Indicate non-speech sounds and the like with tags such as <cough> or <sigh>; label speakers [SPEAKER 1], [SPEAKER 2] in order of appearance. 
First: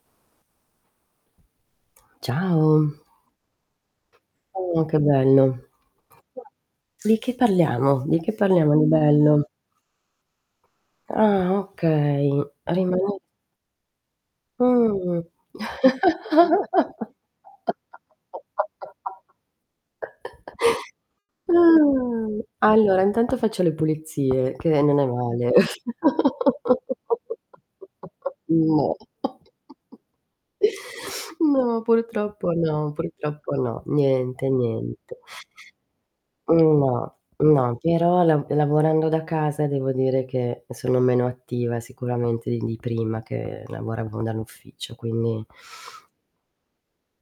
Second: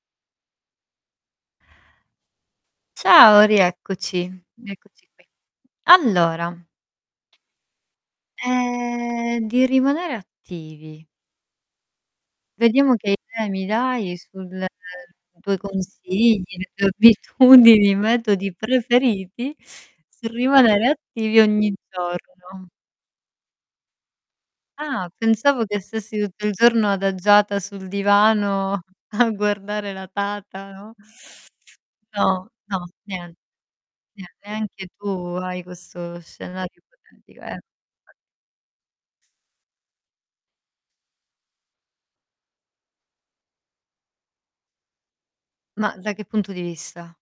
[SPEAKER 1] Ciao.
[SPEAKER 2] Ciao rieccoci,
[SPEAKER 1] Uh, che
[SPEAKER 2] eccoci qui. qui.
[SPEAKER 1] bello.
[SPEAKER 2] Allora.
[SPEAKER 1] Di che parliamo? Di che parliamo di bello?
[SPEAKER 2] Ehm, di rimanere attivi.
[SPEAKER 1] Ah okay,
[SPEAKER 2] Vediamo che
[SPEAKER 1] rimane
[SPEAKER 2] idea mi dai sul
[SPEAKER 1] Mh.
[SPEAKER 2] i tuoi consigli, le tue abitudini, metodi preferiti
[SPEAKER 1] <laughs>
[SPEAKER 2] sul rimanere attivi ogni
[SPEAKER 1] Mhmm!
[SPEAKER 2] giorno.
[SPEAKER 1] Allora intanto faccio le pulizie che non è
[SPEAKER 2] Ah,
[SPEAKER 1] male.
[SPEAKER 2] pensavo che stessi tutto il giorno adagiata
[SPEAKER 1] <laughs>
[SPEAKER 2] sul divano
[SPEAKER 1] No.
[SPEAKER 2] a guardare
[SPEAKER 1] <laughs>
[SPEAKER 2] la tata, no?
[SPEAKER 1] No,
[SPEAKER 2] No,
[SPEAKER 1] purtroppo
[SPEAKER 2] no,
[SPEAKER 1] no
[SPEAKER 2] nie
[SPEAKER 1] purtroppo no,
[SPEAKER 2] nie
[SPEAKER 1] niente,
[SPEAKER 2] neanche
[SPEAKER 1] niente.
[SPEAKER 2] tu hai questo
[SPEAKER 1] N
[SPEAKER 2] scenario
[SPEAKER 1] no,
[SPEAKER 2] ipotetico, eh
[SPEAKER 1] no, però la lavorando da casa devo dire che sono meno attiva sicuramente in di prima che lavoravo dall'ufficio, quindi
[SPEAKER 2] Ma da che punto di vista?